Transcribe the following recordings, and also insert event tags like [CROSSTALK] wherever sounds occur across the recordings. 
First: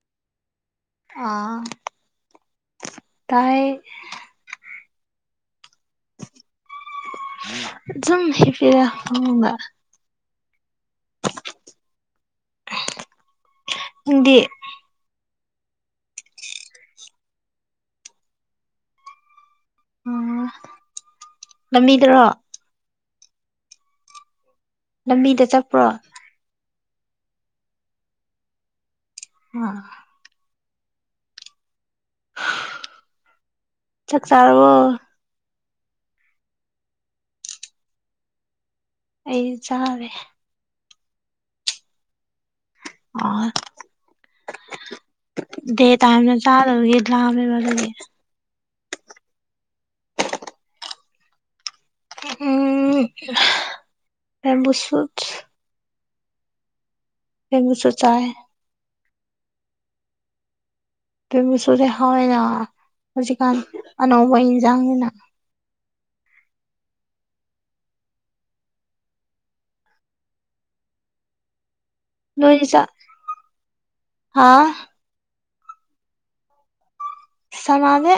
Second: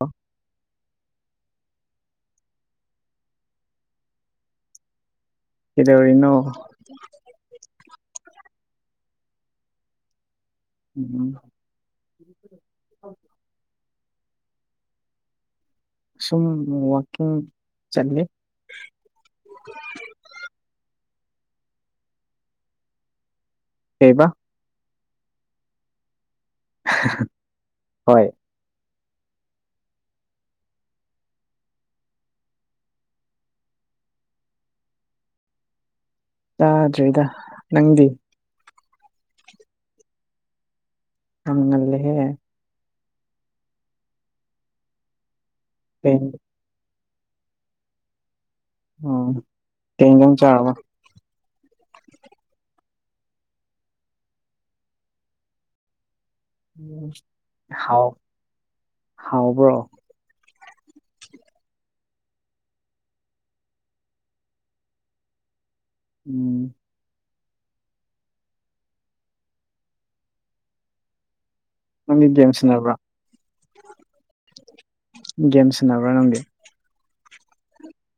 ꯑ ꯑ ꯇꯥꯏ ꯀꯗꯧꯔꯤꯅꯣ ꯁꯨꯝ ꯍꯕꯤꯔ ꯐꯉꯕ ꯎꯝ ꯏꯤꯟꯗꯤ ꯁꯨꯝ ꯋꯥꯋꯀꯤꯡ ꯆꯠ ꯑꯣ ꯂꯝꯕꯤꯗꯔꯣ ꯀꯩꯕ ꯂꯝꯕꯤꯗ ꯆꯠꯄ꯭ꯔꯣ ꯍꯣꯏ ꯑ ꯆꯥꯛ ꯆꯥꯔꯣ ꯂꯗꯣꯏꯗ ꯅꯪꯗꯤ ꯑꯩ ꯆꯥꯔꯦ ꯅꯪꯂꯍꯦ ꯑ ꯗꯦ ꯀꯩ ꯇꯅ ꯇꯒꯦ ꯏꯗ ꯂꯦ ꯎꯝ ꯇꯗꯝ ꯆꯥꯕ ꯎꯝ ꯕꯦꯝꯕꯨ ꯁꯨꯠ ꯍꯥꯎ ꯆꯥꯏ ꯍꯥꯎꯕ꯭ꯔꯣ ꯇ ꯃꯁꯨꯁꯦ ꯍꯥꯎꯋꯦꯅ ꯍꯧꯖꯤꯛꯀꯥꯟ ꯑꯅꯧꯕ ꯏꯟꯁꯥꯡꯅꯤꯅ ꯎꯝ ꯅꯪꯗꯤ ꯒꯦꯝ ꯅꯣꯏꯗꯤ ꯆꯥꯛ ꯁꯥꯟꯅꯕ꯭ꯔꯥ ꯍꯥꯥ ꯒꯦꯝꯁꯅꯕ꯭ꯔ ꯅꯪꯗꯤ ꯁꯗꯦ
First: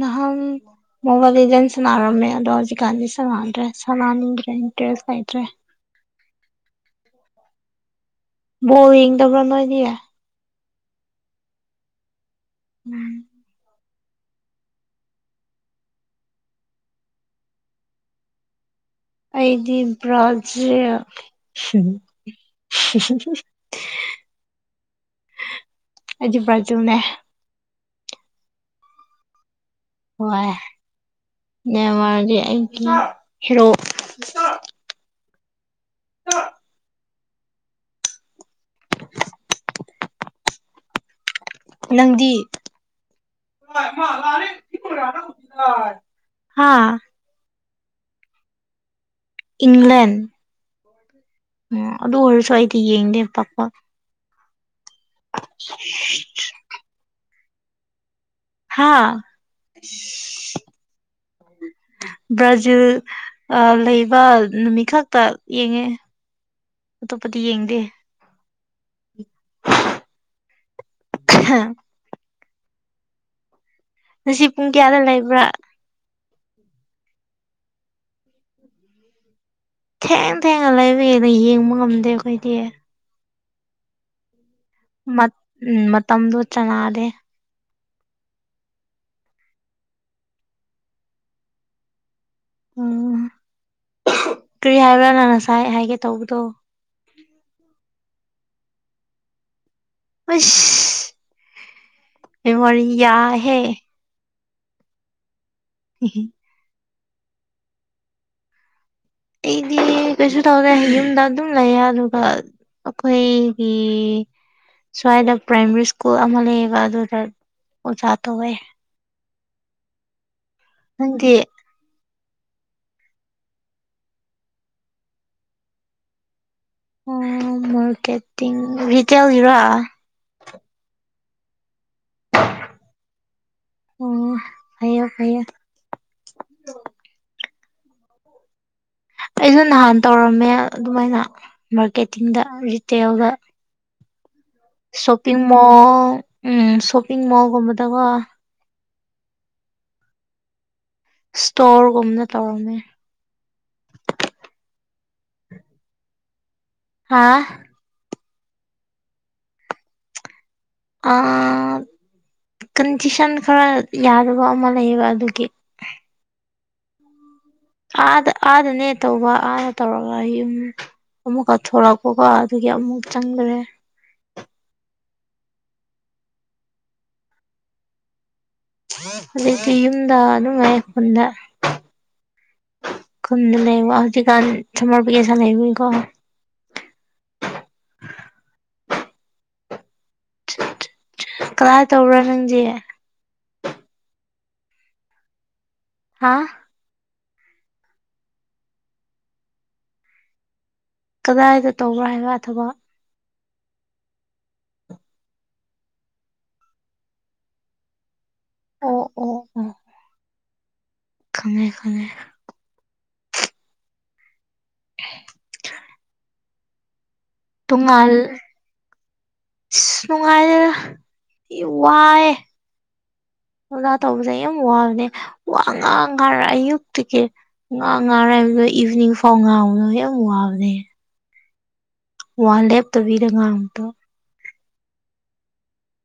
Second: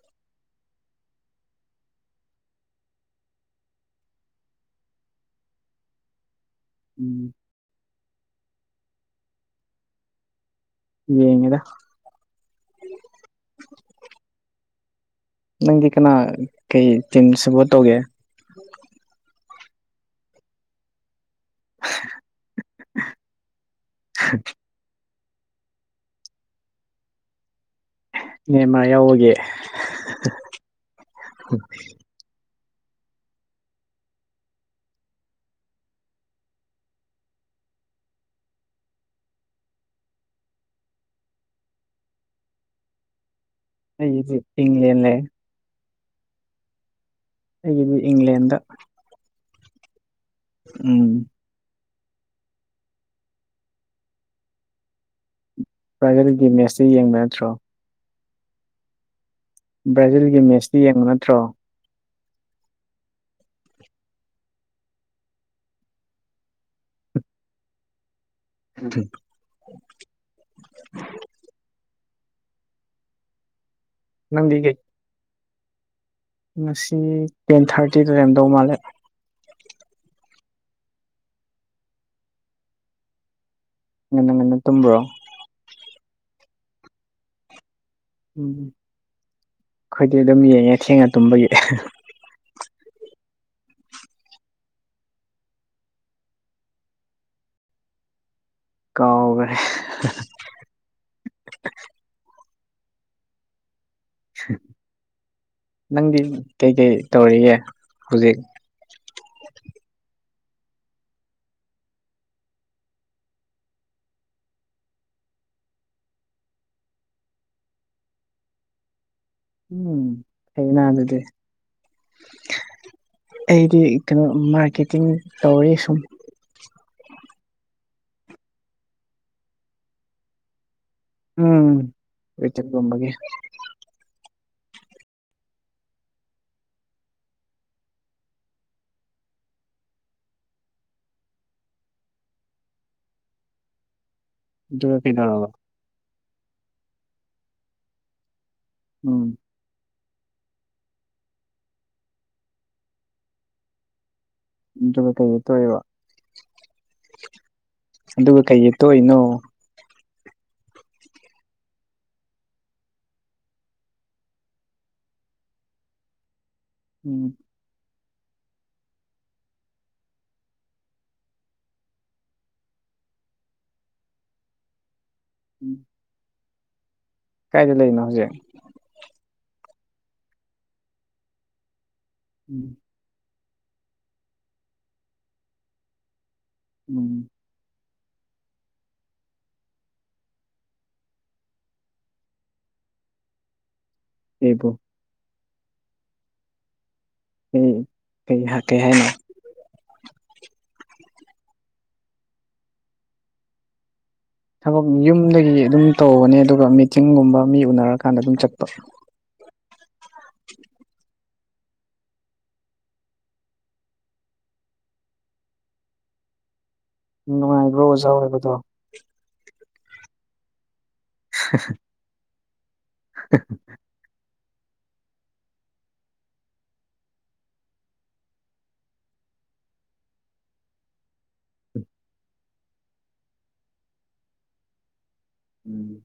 ꯅꯍꯟ ꯃꯣꯕꯥꯏꯜ ꯂꯤꯖꯟ ꯁꯥꯟꯅꯔꯝꯃꯦ ꯑꯗꯣ ꯍꯧꯖꯤꯛꯀꯥꯟꯗꯤ ꯁꯥꯟꯅꯗ꯭ꯔꯦ ꯁꯥꯟꯅꯅꯤꯡꯗ꯭ꯔꯦ ꯏꯟꯇꯔꯦꯁ ꯂꯩꯇ꯭ꯔꯦ ꯎꯝ ꯕꯣꯜ ꯌꯦꯡꯗꯕꯔ ꯅꯣꯏꯗꯦ ꯌꯦꯉꯗ ꯎꯝ ꯅꯪꯗꯤ ꯀꯅꯥ ꯀꯩ ꯇꯤꯝ ꯁꯄꯣꯔꯠ ꯇꯧꯒꯦ ꯎꯝ ꯑꯩꯗꯤ ꯕ꯭ꯔꯥꯖꯤꯜ ꯍ ꯑꯩꯗꯤ ꯕꯔꯖꯤꯜꯅꯦ ꯅꯦꯃꯥꯔ ꯌꯥꯎꯕꯒꯦ ꯍꯣꯏ ꯌꯥꯝ ꯃꯔꯗꯤ ꯑꯩꯒꯤ ꯍꯔꯣ ꯑ [INAUDIBLE] ꯅꯪꯗꯤ ꯑꯩꯒꯤꯗꯤ ꯏꯪꯂꯦꯟ ꯂꯩ ꯍꯥꯥ ꯑꯩꯒꯤꯗꯤ ꯏꯪꯂꯦꯟꯗ ꯏꯪꯂꯦꯟ ꯎꯝ ꯎꯝ ꯑꯗꯨ ꯑꯣꯏꯔꯁꯨ ꯑꯩꯗꯤ ꯌꯦꯡꯗꯦ ꯄꯥꯛ ꯄꯥꯛ ꯁ [UNINTELLIGIBLE] ꯄꯥꯏꯗꯔꯒꯤ ꯃꯦꯠꯁꯇ ꯌꯦꯡꯕ ꯅꯠꯇ꯭ꯔꯣ [UNINTELLIGIBLE] ꯍꯥꯥ ꯕ꯭ꯔꯥꯖꯤꯜꯒꯤ ꯃꯦꯠꯁꯇꯤ ꯌꯦꯡꯕ ꯅꯠꯇ꯭ꯔꯣ ꯕ꯭ꯔꯥꯖꯤꯜ ꯂꯩꯕ ꯅꯨꯃꯤꯠ ꯈꯛꯇ ꯌꯦꯡꯉꯦ ꯑꯇꯣꯞꯄꯗꯤ ꯌꯦꯡꯗꯦ ꯊ [UNINTELLIGIBLE] ꯍꯥꯝ [UNINTELLIGIBLE] ꯉꯁꯤ ꯅꯪꯗꯤ ꯄꯨꯡ ꯀꯩ ꯀꯌꯥꯗ ꯂꯩꯕ꯭ꯔꯥ ꯉꯁꯤ ꯇꯦꯟ ꯊꯥꯔꯇꯤꯗ ꯂꯩꯔꯝꯗꯧ ꯃꯥꯜꯂꯦ ꯊꯦꯡ ꯊꯦꯡꯅ ꯂꯥꯏꯕꯦꯅ ꯌꯦꯡꯕ ꯉꯝꯗꯦ ꯑꯩꯈꯣꯏꯗꯤ ꯉꯟꯅ ꯉꯟꯅ ꯇꯨꯝꯕꯔꯣ ꯎꯝ ꯃꯇꯝꯗꯣ ꯆꯅꯥꯗꯦ ꯎꯝ ꯑꯩꯈꯣꯏꯗꯤ ꯑꯗꯨꯝ ꯌꯦꯡꯉꯦ ꯊꯦꯡꯅ ꯇꯨꯝꯕꯒꯤ ꯎꯝ ꯀꯔꯤ ꯍꯥꯏꯕ꯭ꯔꯥ ꯅꯪ ꯉꯁꯥꯏ ꯍꯥꯏꯒꯦ ꯇꯧꯕꯗꯣ ꯀꯥꯎꯒꯔꯦ ꯑꯁ ꯃ ꯃꯔꯤ [UNINTELLIGIBLE] ꯌꯥ ꯍꯦ ꯅꯪꯗꯤ ꯀꯩꯀꯩ ꯇꯧꯔꯤꯒ‌ꯦ ꯍꯧꯖꯤꯛ ꯑꯩꯗꯤ ꯀꯩꯁꯨ ꯇꯧꯗ‌ꯦ ꯌꯨꯝꯗ ꯑꯗꯨꯝ ꯂꯩꯌꯦ ꯑꯗꯨꯒ ꯑꯈꫭꯏꯒꯤ ꯁ꯭ꯋꯥꯏꯗ ꯄ꯭ꯔꯥꯏꯃꯥꯔꯤ ꯁ꯭ꯀꯨꯜ ꯑꯃ ꯂꯩꯌꯦꯕ ꯑꯗꯨꯗ ꯑꯣꯖꯥ ꯇꯧꯋꯦ ꯎꯝ ꯐꯩꯅꯥ ꯑꯗꯨꯗꯤ ꯅꯪꯗꯤ ꯑꯩꯗꯤ ꯀꯩꯅꯣ ꯃꯥꯔꯀꯦꯇꯤꯡ ꯇꯧꯋꯦ ꯁꯨꯝ ꯑꯣ ꯃꯔꯀꯦꯇꯤꯠ ꯔꯤꯇꯦꯜꯒꯤꯔꯥ ꯎꯝ ꯔꯤꯇ‌ꯦꯜꯒꯨꯝꯕꯒꯤ ꯑꯪ ꯐꯩꯌꯦ ꯐꯩꯌꯦ ꯑꯩꯖꯨ ꯅꯍꯥꯟ ꯇꯧꯔꯝꯃꯦ ꯑꯗꯨꯃꯥꯏꯅ ꯃꯥꯔꯀꯦꯇꯤꯡꯗ ꯔꯤꯇꯦꯜꯗ ꯑꯗꯨꯒ ꯁꯣꯞꯄꯤꯡ ꯀꯩꯗꯧꯔꯕ ꯃꯣꯜ ꯎꯝ ꯁꯣꯞꯄꯤꯡ ꯃꯣꯜꯒꯨꯝꯕꯗꯒꯣ ꯎꯝ ꯏꯁꯇꯣꯔꯒꯨꯝꯅ ꯇꯧꯔꯝꯃꯦ ꯑꯗꯨꯒ ꯀꯩꯒꯤ ꯇꫭꯛꯏꯕ ꯍꯥꯥ ꯑꯗꯨꯒ ꯀꯩꯒꯤ ꯇꫭꯛꯏꯅꯣ ꯑ ꯀꯟꯗꯤꯁꯟ ꯈꯔ ꯌꯥꯗꯕ ꯑꯃ ꯂꯩꯌꯦꯕ ꯑꯗꯨꯒꯤ ꯎꯝ ꯑꯥꯗ ꯑꯥꯗꯅꯦ ꯇꯧꯕ ꯑꯗꯥ ꯇꯧꯔꯒ ꯌꯨꯝ ꯑꯃꯨꯛꯀ ꯊꯣꯔꯛꯄꯀꯣ ꯑꯗꯨꯒꯤ ꯑꯃꯨꯛ ꯆꯪꯒꯔꯦ ꯎꯝ ꯀꯥꯏꯗ ꯂꯩꯅꯣ ꯍꯧꯖꯤꯛ ꯍꯨꯖꯤꯛꯇꯤ ꯌꯨꯝꯗ ꯅꯨꯡꯉꯥꯏ [UNINTELLIGIBLE] ꯑꯩ ꯐꯝꯗ [UNINTELLIGIBLE] ꯎꯝ ꯈꯨꯟꯗ ꯂꯩꯕ ꯍꯧꯖꯤꯛꯀꯥꯟ ꯁꯃꯔ ꯕꯦꯑꯦꯁꯟ ꯂꯩꯕꯅꯤꯅꯀꯣ ꯎꯝ ꯀꯗꯥꯏꯗ ꯇꯧꯕꯔꯥ ꯅꯪꯗꯤ ꯑꯦꯕꯨ [UNINTELLIGIBLE] ꯍꯥꯥ ꯎꯝ ꯀꯩꯍ ꯀꯩ ꯍꯥꯏꯅꯣ ꯀꯗꯥꯏꯗ ꯇꯧꯕ꯭ꯔꯥ ꯍꯥꯏꯕ ꯊꯕ ꯊꯕꯛ ꯌꯨꯝꯗꯒꯤ ꯑꯗꯨꯝ ꯇꯧꯕꯅꯦ ꯑꯗꯨꯒ ꯃꯤꯇꯤꯡꯒꯨꯝꯕ ꯃꯤ ꯎꯅꯔꯀꯥꯟꯗ ꯑꯗꯨꯝ ꯆꯠꯄ ꯑꯣ ꯑꯣ ꯑ ꯈꯪꯉꯦ ꯈꯪꯉꯦ [INAUDIBLE] ꯅꯨꯡꯉꯥꯏꯕ꯭ꯔꯣ ꯑꯣꯖꯥ ꯇꯨꯡꯉꯜ ꯑꯣꯏꯕꯗꯣ ꯅꯨꯡꯉꯥꯏꯌꯦꯜ ꯏ ꯋꯥꯏ ꯑꯣꯖꯥ ꯇꯧꯕꯖꯦ ꯌꯥꯝ ꯋꯥꯕꯅꯦ ꯋꯥ ꯉꯥꯡ ꯈꯔ ꯑꯌꯨꯛꯇꯤꯒꯤ ꯉꯥ ꯉꯥꯔ [INAUDIBLE] ꯏꯚꯅꯤꯡ ꯐꯥꯎ ꯉꯥꯎꯕꯗꯣ ꯌꯥꯝ ꯋꯥꯕꯅꯦ ꯋꯥ ꯂꯦꯞꯇꯕꯤꯗ ꯉꯥꯡꯕꯗꯣ ꯎꯝ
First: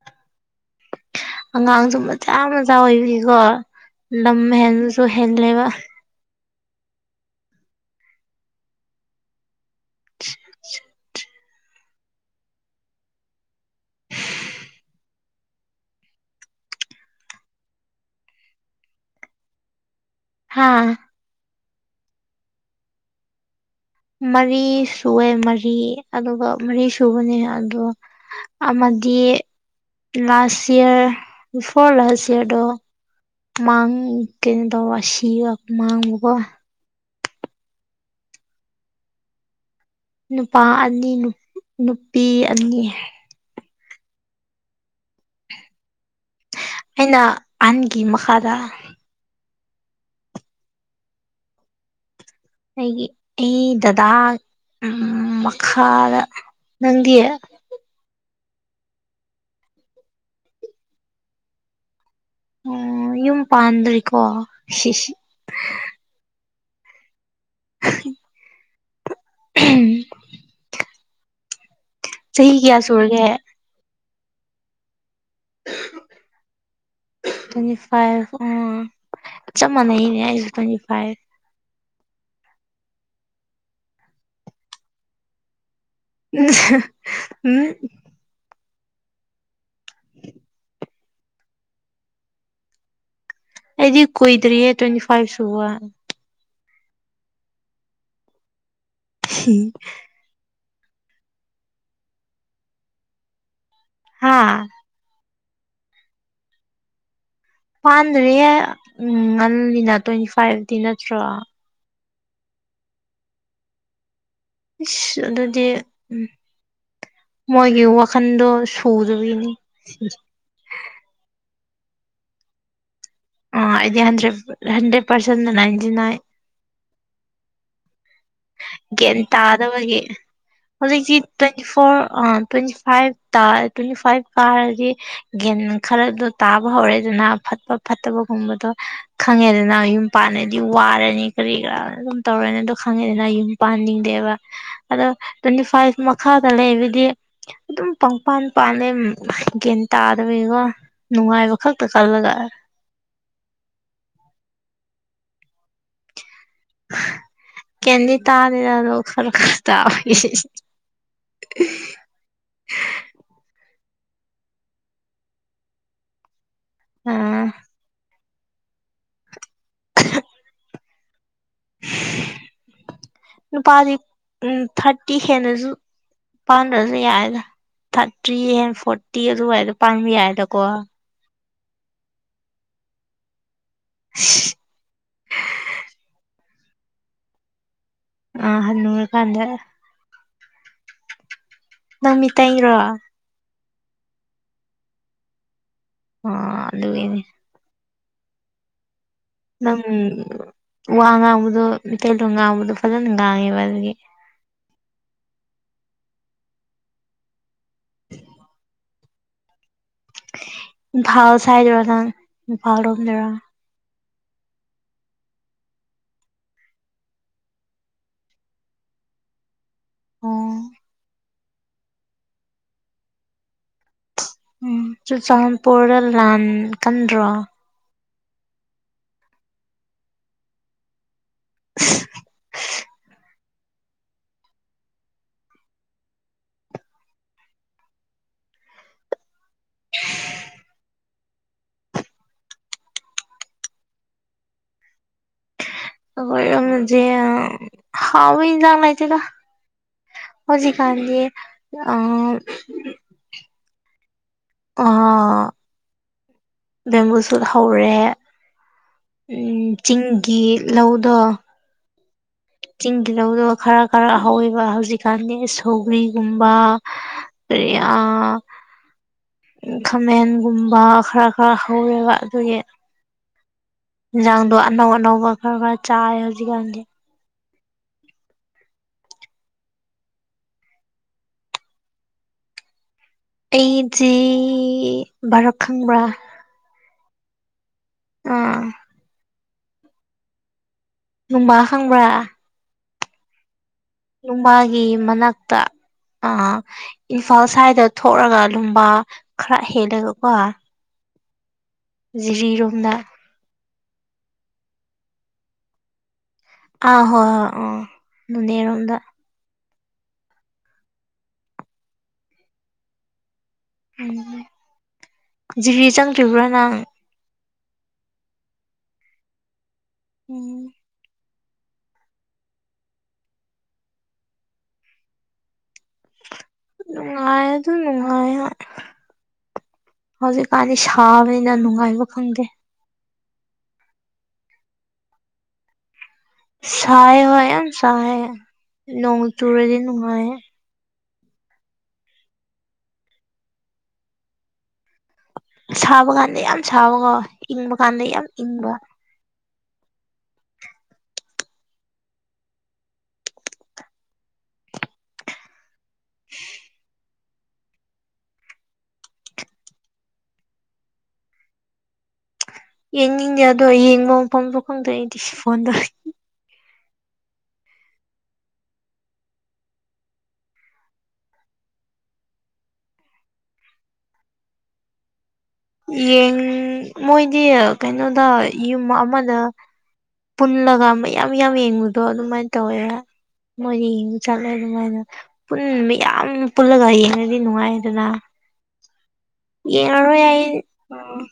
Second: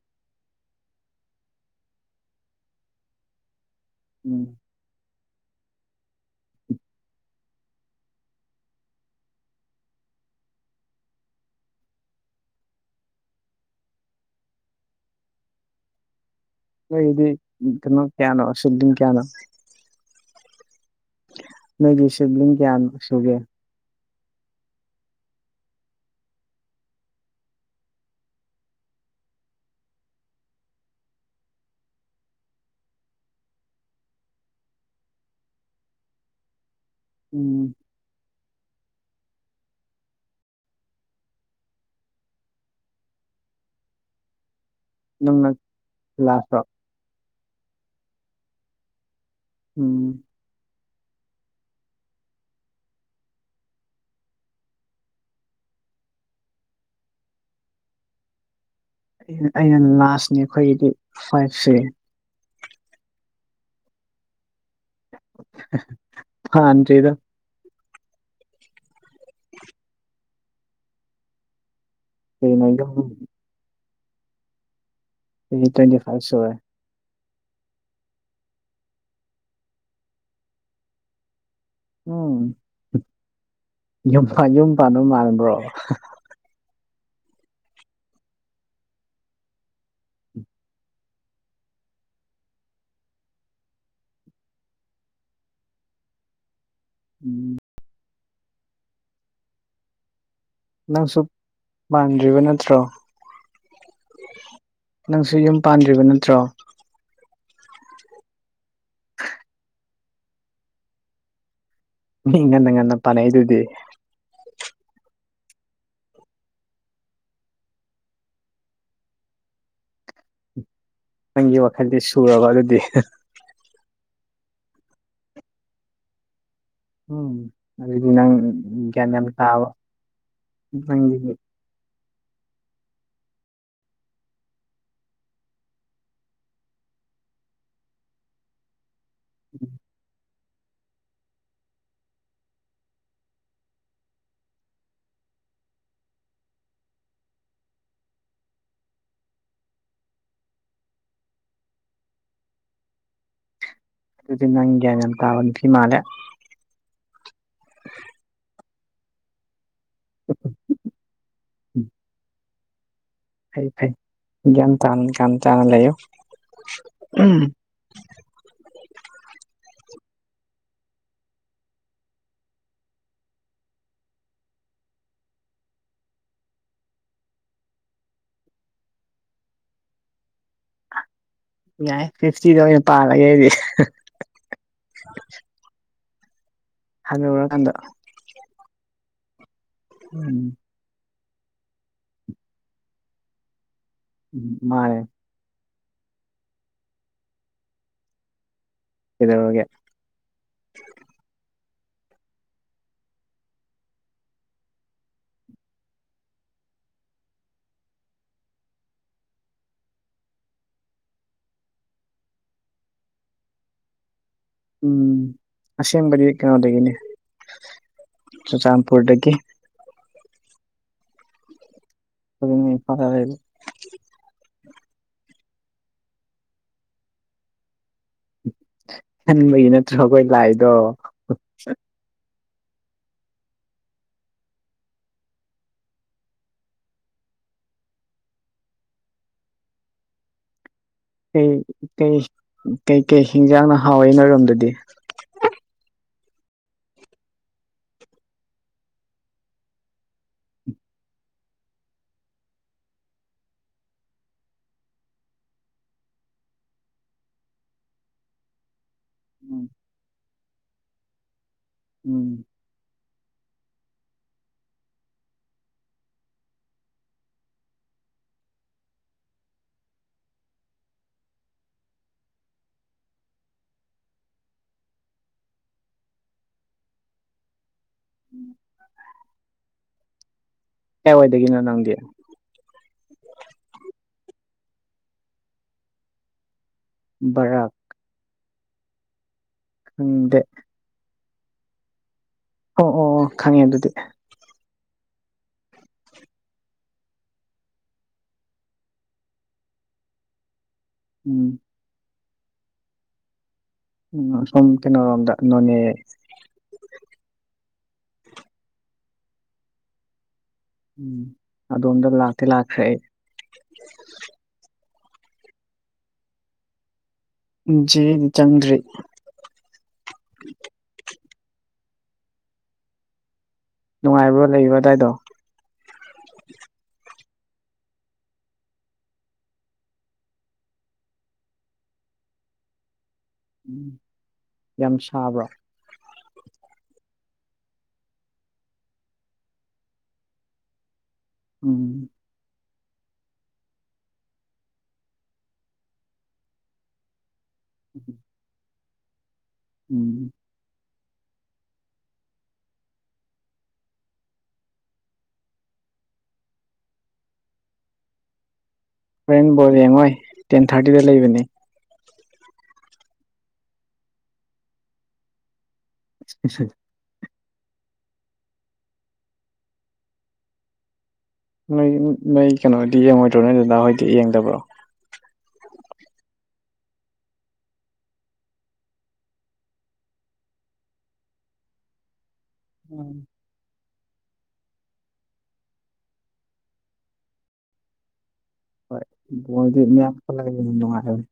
ꯑꯉꯥꯡꯁꯨ ꯃꯆꯥ ꯃꯆꯥ ꯑꯣꯏꯕꯒꯤꯒꯣ ꯂꯝ ꯍꯦꯟꯕꯁꯨ ꯍꯦꯟꯗꯔꯦꯕ ꯅꯣꯏꯗꯤ ꯀꯩꯅꯣ ꯀꯌꯥꯅꯣ ꯁꯨꯗꯤꯜ ꯀꯌꯥꯅꯣ ꯍꯥꯥ ꯅꯣꯏꯗꯤ ꯁꯦꯕꯤꯂꯤꯡ ꯀꯌꯥꯝ ꯁꯨꯒꯦ ꯃꯔꯤ ꯁꯨꯋꯦ ꯃꯔꯤ ꯑꯗꯨꯒ ꯃꯔꯤ ꯁꯨꯕꯅꯤ ꯑꯗꯣ ꯑꯃꯗꯤ ꯂꯥꯁ ꯍꯤꯌꯥꯔ ꯕꯤꯐꯣꯔ ꯂꯥꯁ ꯍꯤꯌꯔꯗꯣ ꯃꯥꯡ ꯀꯤꯟ ꯇꯧꯕ ꯁꯤꯕ ꯃꯥꯡꯕꯒꯣ ꯎꯝ ꯅꯨꯄꯥ ꯑꯅꯤ ꯅꯨꯞ ꯅꯨꯄꯤ ꯑꯅꯤ ꯅꯪꯅꯠ ꯂꯥꯁꯠꯔꯣ ꯑꯩꯅ ꯑꯟꯒꯤ ꯃꯈꯥꯗ ꯎꯝ ꯑꯩꯒꯤ ꯑꯩ ꯗꯗꯥ ꯑꯝ ꯃꯈꯥꯗ ꯅꯪꯗꯤ ꯑꯩꯅ ꯂꯥꯁꯅꯤ ꯑꯈꯣꯏꯒꯤꯗꯤ ꯐꯥꯏꯚꯁꯦ ꯑꯣ ꯌꯨꯝ ꯄꯥꯟꯗ꯭ꯔꯤꯀꯣ ꯁꯤꯁꯤ ꯄꯥꯟꯗ꯭ꯔꯤꯗ ꯎꯝ ꯆꯍꯤ ꯀꯩꯅꯣ ꯀꯌꯥ ꯌꯨꯝ ꯁꯨꯔꯒꯦ ꯇ꯭ꯋꯦꯟꯤ ꯐꯥꯏꯚ ꯁꯨꯋꯦ ꯇ꯭ꯋꯦꯟꯇꯤ ꯐꯥꯏꯚ ꯑ ꯆꯞ ꯃꯥꯟꯅꯩꯅꯦ ꯑꯩꯁꯨ ꯇ꯭ꯋꯦꯟꯇꯤ ꯐꯥꯏꯚ ꯎꯝ ꯌꯨꯝ ꯌꯨꯝ ꯄꯥꯟꯅꯕ ꯃꯥꯟꯕ꯭ꯔꯣ ꯎꯝ ꯁꯥ ꯑꯩꯗꯤ ꯀꯨꯏꯗ꯭ꯔꯤꯌꯦ ꯇ꯭ꯋꯦꯟꯇꯤ ꯐꯥꯏꯚ ꯁꯨꯕ ꯎꯝ ꯍ ꯅꯪꯁꯨ ꯃꯥꯟꯗ꯭ꯔꯤꯕ ꯅꯠꯇ꯭ꯔꯣ ꯍꯥ ꯅꯪꯁꯨ ꯌꯨꯝ ꯄꯥꯟꯗ꯭ꯔꯤꯕ ꯅꯠꯇ꯭ꯔꯣ ꯄꯥꯟꯗ꯭ꯔꯦ ꯎꯝ ꯉꯜꯂꯤꯅ ꯇ꯭ꯋꯦꯟꯇꯤ ꯐꯥꯏꯚꯇꯤ ꯅꯠꯇ꯭ꯔꯣ ꯃꯤ ꯉꯟꯅ ꯉꯟꯅ ꯐꯥꯅꯩ ꯑꯗꯨꯗꯤ ꯏꯁꯁ ꯑꯗꯨꯗꯤ ꯎꯝ ꯃꯣꯏꯒꯤ ꯋꯥꯈꯜꯗꯣ ꯁꯨꯗꯔꯤꯅꯤ ꯅꯪꯒꯤ ꯋꯥꯈꯜꯗꯤ ꯁꯨꯔꯕ ꯑꯗꯨꯗꯤ ꯑꯣ ꯑꯩꯗꯤ ꯍꯟꯗ꯭ꯔꯦꯠ ꯍꯟꯗ꯭ꯔꯦꯠ ꯄꯔꯁꯦꯟꯅꯥꯏꯟꯇꯤ ꯅꯥꯏꯟ ꯎꯝ ꯑꯗꯨꯗꯤ ꯅꯪ ꯒ꯭ꯌꯥꯟ ꯌꯥꯝ ꯇꯥꯕ ꯇꯥꯗꯕꯒꯤ ꯍꯧꯖꯤꯛꯁꯤ ꯅꯪꯒꯤ ꯇ꯭ꯋꯦꯟꯇꯤ ꯐꯣꯔ ꯇ꯭ꯋꯦꯟꯇꯤ ꯐꯥꯏꯚꯇ ꯇ꯭ꯋꯦꯟꯇꯤ ꯐꯥꯏꯚ ꯀꯥ ꯍꯥꯏꯔꯗꯤ ꯒꯟ ꯈꯔꯗꯣ ꯇꯥꯕ ꯍꯧꯔꯦ ꯑꯗꯨꯅ ꯐꯠꯄ ꯐꯠꯇꯕꯒꯨꯝꯕꯗꯣ ꯈꯪꯉꯦꯗꯅ ꯌꯨꯝ ꯄꯥꯟꯂꯗꯤ ꯋꯥꯔꯅꯤ ꯀꯔꯤ ꯀꯔꯥ ꯑꯗꯨꯝ ꯇꯧꯔꯅꯤ ꯑꯗꯨꯣ ꯈꯪꯉꯦꯗꯅ ꯌꯨꯝ ꯄꯥꯟꯅꯤꯡꯗꯦꯕ ꯑꯗꯣ ꯇ꯭ꯋꯦꯟꯇꯤ ꯐꯥꯏꯚ ꯃꯈꯥꯗ ꯂꯩꯕꯗꯤ ꯑꯗꯨꯝ ꯄꯪꯄꯥꯟ ꯄꯥꯂꯦ ꯒꯟ ꯇꯥꯗꯕꯤꯒ ꯅꯨꯡꯉꯥꯏ ꯋꯥꯈꯥꯛꯇ ꯇ ꯀꯜ ꯂ ꯑꯗꯨꯗꯤ ꯅꯪꯤꯦ ꯇꯥꯕ ꯐꯤꯃꯥꯂꯦ ꯀꯗꯤ ꯇꯥꯔꯦꯔꯗꯣ ꯈꯔ ꯈꯔ ꯇꯥꯕꯒꯤ ꯎꯝ ꯐꯩ ꯐꯩ ꯒ꯭ꯌꯥꯟ ꯇꯥꯅ ꯒ꯭ꯌꯥꯟ ꯇꯥꯅ ꯂꯩꯌꯣ ꯑ ꯎꯝ ꯑ ꯅꯨꯄꯥꯗꯤ ꯎꯝ ꯊꯥꯔꯇꯤ ꯍꯦꯅꯁꯨ ꯄꯥꯟꯗ꯭ꯔꯁꯨ ꯌꯥꯏꯗ ꯊꯥꯔꯇ꯭ꯔꯤ ꯍꯦꯟ ꯐꯣꯔꯇꯤ ꯑꯗꯨꯋꯥꯏꯗ ꯄꯥꯟꯕ ꯌꯥꯏꯗꯀꯣ ꯌꯥꯏ ꯐꯤꯐꯇꯤꯗ ꯑꯣꯏꯅ ꯄꯥꯜꯂꯒꯦ ꯑꯩꯗꯤ ꯍꯥꯏ ꯎꯔꯀꯥꯟꯗ ꯑ ꯍꯅꯨꯔ ꯀꯥꯟꯗ ꯎꯝ ꯅꯪꯃꯤ ꯇꯔꯣ ꯃꯥꯦ ꯑꯣ ꯑꯗꯨꯅꯦ ꯀꯩꯗꯧꯔꯒꯦ ꯅꯪ ꯋꯥ ꯉꯥꯡꯕꯗꯣ ꯏꯇꯩꯂꯣꯟ ꯉꯥꯡꯕꯗꯣ ꯐꯖꯅ ꯉꯥꯡꯉꯦꯕ ꯑꯗꯨꯒꯤ ꯐꯥꯎ ꯆꯥꯏꯗꯔ ꯇꯥꯎ ꯂꯝꯗꯔ ꯎꯝ ꯑꯁꯦꯡꯕꯗꯤ ꯀꯩꯅꯣꯗꯒꯤꯅꯤ ꯆꯨꯔꯆꯥꯟꯄꯨꯔꯗꯒꯤ ꯑꯣ ꯑꯗꯨ ꯐꯔ ꯍꯥꯏꯔ ꯎꯝ ꯆꯨꯔꯆꯥꯟꯥꯟꯄꯨꯔꯗ ꯂꯥꯟ ꯀꯟꯗ꯭ꯔꯣ ꯍꯟꯕꯒꯤ ꯅꯠꯇ꯭ꯔꯣ ꯑꯩꯈꯣꯏ ꯂꯥꯏꯗꯣ ꯀꯩ ꯀꯩ ꯀꯩꯀꯩ ꯍꯤꯟꯖꯥꯡꯅ ꯍꯥꯎꯏ ꯅꯣꯏꯔꯣꯝꯗꯗꯤ ꯁꯒꯖꯦ ꯍꯥꯎ ꯍ ꯆꯒꯥꯥꯏꯆꯦ ꯀ ꯍꯧꯖꯤꯛꯀꯥꯟꯒꯤ ꯑꯥ ꯑ ꯕꯦꯝꯕꯨ ꯁꯨꯠ ꯍꯧꯔꯦ ꯎ ꯎꯝ ꯆꯤꯡꯒꯤ ꯂꯧꯗꯣ ꯎꯝ ꯆꯤꯡ ꯇꯤꯍꯧꯗꯕ ꯈꯔ ꯈꯔ ꯍꯧꯋꯦꯕ ꯍꯧꯖꯤꯛꯀꯥꯟꯗꯤ ꯁꯧꯒ꯭ꯔꯤꯒꯨꯝꯕ ꯑ ꯑ ꯈꯥꯃꯦꯟꯒꯨꯝꯕ ꯈꯔ ꯈꯔ ꯍꯧꯋꯦꯕ ꯑꯗꯨꯒꯤ ꯌꯦꯟꯁꯥꯡꯗꯣ ꯑꯅꯧ ꯑꯅꯧꯕ ꯈꯔ ꯈꯔ ꯆꯥꯏ ꯍꯧꯖꯤꯛꯀꯥꯟꯗꯤ ꯎꯝ ꯀꯏꯋꯥꯏꯗꯒꯤꯅꯣ ꯅꯪꯗꯤ ꯑꯩꯁꯦ ꯚꯔꯛ ꯈꯪꯕ꯭ꯔꯥ ꯕꯔꯥꯛ ꯑꯥ ꯎꯝꯗꯦ ꯅꯨꯡꯕꯥ ꯈꯪꯕ꯭ꯔꯥ ꯑꯣ ꯑꯣ ꯑꯣ ꯈꯪꯉꯦ ꯑꯗꯨꯗꯤ ꯇꯨꯝꯕꯥꯒꯤ ꯃꯅꯥꯛꯇ ꯑꯥ ꯏꯝꯐꯥꯜ ꯁ꯭ꯋꯥꯏꯗ ꯊꯣꯛꯂꯒ ꯂꯨꯝꯕꯥ ꯈꯔ ꯍꯦꯜꯂꯒꯀꯣ ꯎꯝ ꯖꯤꯔꯤꯔꯣꯝꯅ ꯎꯝ ꯁꯨꯝ ꯀꯩꯅꯣꯔꯣꯝꯗ ꯅꯣꯅꯦ ꯑꯥ ꯍꯣꯏ ꯍꯣꯏ ꯑꯥ ꯅꯅꯦꯔꯣꯝꯗ ꯎꯝ ꯑꯗꯣꯝꯗ ꯂꯥꯛꯇꯤ ꯂꯥꯛꯈ꯭ꯔꯦ ꯑꯩ ꯎꯝ ꯖꯤꯔꯤ ꯆꯪꯗ꯭ꯔꯤꯕ꯭ꯔꯣ ꯅꯪ ꯖꯤꯔꯤꯗꯤ ꯆꯪꯗ꯭ꯔꯤ ꯎꯝ ꯅꯨꯡꯉꯥꯏꯕꯔꯣ ꯂꯩꯕ ꯑꯗꯥꯏꯗꯣ ꯅꯨꯡꯉꯥꯏꯌꯦ ꯑꯗꯨꯝ ꯅꯨꯡꯉꯥꯏ ꯍꯣꯏ ꯍꯧꯖꯤꯛꯀꯥꯟꯗꯤ ꯁꯥꯕꯅꯤꯅ ꯅꯨꯡꯉꯥꯏꯕ ꯈꯪꯗꯦ ꯎꯝ ꯌꯥꯝ ꯁꯥꯕ꯭ꯔꯣ ꯁꯥꯏꯌꯦ ꯍꯣꯏ ꯌꯥꯝ ꯁꯥꯏꯌꯦ ꯅꯣꯡ ꯆꯨꯔꯗꯤ ꯅꯨꯡꯉꯥꯏ ꯎꯝ ꯁꯥꯕ ꯀꯥꯟꯗ ꯌꯥꯝ ꯁꯥꯕꯀꯣ ꯏꯪꯕ ꯀꯥꯟꯗ ꯌꯥꯝ ꯏꯪꯕ ꯎꯝ [INAUDIBLE] ꯍꯣꯔꯦꯟ ꯕꯣꯜ ꯌꯦꯡꯉꯣꯏ ꯇꯦꯟ ꯊꯥꯔꯇꯤꯗ ꯂꯩꯕꯅꯦ ꯌꯦꯡꯅꯤꯡꯉꯦ ꯑꯗꯣ ꯌꯦꯡꯕ ꯃꯐꯃꯁꯨ ꯈꯪꯗꯦ ꯑꯩꯗꯤ ꯐꯣꯟꯗ ꯏꯁꯨ ꯅꯣꯏ ꯅꯣꯏ ꯀꯩꯅꯣꯗꯤ ꯌꯦꯡꯉꯣꯏꯗ꯭ꯔꯣ ꯅꯣꯏ ꯅꯅꯥꯎ ꯍꯣꯏꯗꯤ ꯌꯦꯡꯗꯕ꯭ꯔꯣ ꯌꯦꯡ ꯃꯣꯏꯗꯤ ꯀꯩꯅꯣꯗ ꯌꯨꯝ ꯑꯃꯗ ꯄꯨꯜꯂꯒ ꯃꯌꯥꯝ ꯃꯌꯥꯝ ꯌꯦꯡꯕꯗꯣ ꯑꯗꯨꯃꯥꯏ ꯇꯧꯋꯦꯕ ꯎꯝ ꯃꯣꯢꯗꯤ ꯌꯦꯡꯕꯥꯥ ꯆꯠꯂꯦ ꯑꯗꯨꯃꯥꯏꯅ ꯄꯨꯟ ꯃꯌꯥꯝ ꯄꯨꯜꯂꯒ ꯌꯦꯡꯉꯗꯤ ꯅꯨꯡꯉꯥꯏꯗꯅ ꯍꯣꯏ ꯕꯣꯟꯗꯥꯗꯤ ꯃꯌꯥꯝ ꯌꯦꯡꯉꯔꯣꯏ ꯄꯨꯜꯂꯒ ꯌꯦꯡꯕꯥ ꯅꯨꯡꯉꯥꯏꯌꯦ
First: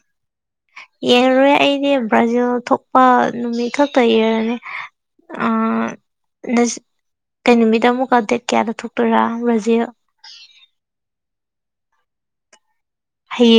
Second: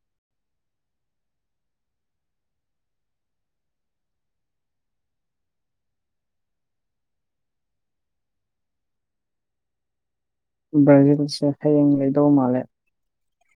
ꯌꯦꯡꯔꯔꯣꯏ ꯑꯩꯗꯤ ꯕ꯭ꯔꯥꯖꯤꯜ ꯊꯣꯛꯄ ꯅꯨꯃꯤꯠ ꯈꯛꯇ ꯌꯦꯔꯅꯤ ꯑꯥ [UNINTELLIGIBLE] ꯀꯩ ꯅꯨꯃꯤꯠꯇ ꯑꯃꯨꯛꯀ ꯗꯦꯠ ꯀꯌꯥꯗ ꯊꯣꯛꯇꯣꯏꯔ ꯕꯔ꯭ꯖꯤꯜ ꯕ꯭ꯔꯖꯤꯜꯁꯦ ꯍꯌꯦꯡ ꯂꯩꯗꯧ ꯃꯥꯜꯂꯦ ꯍꯩꯌꯦ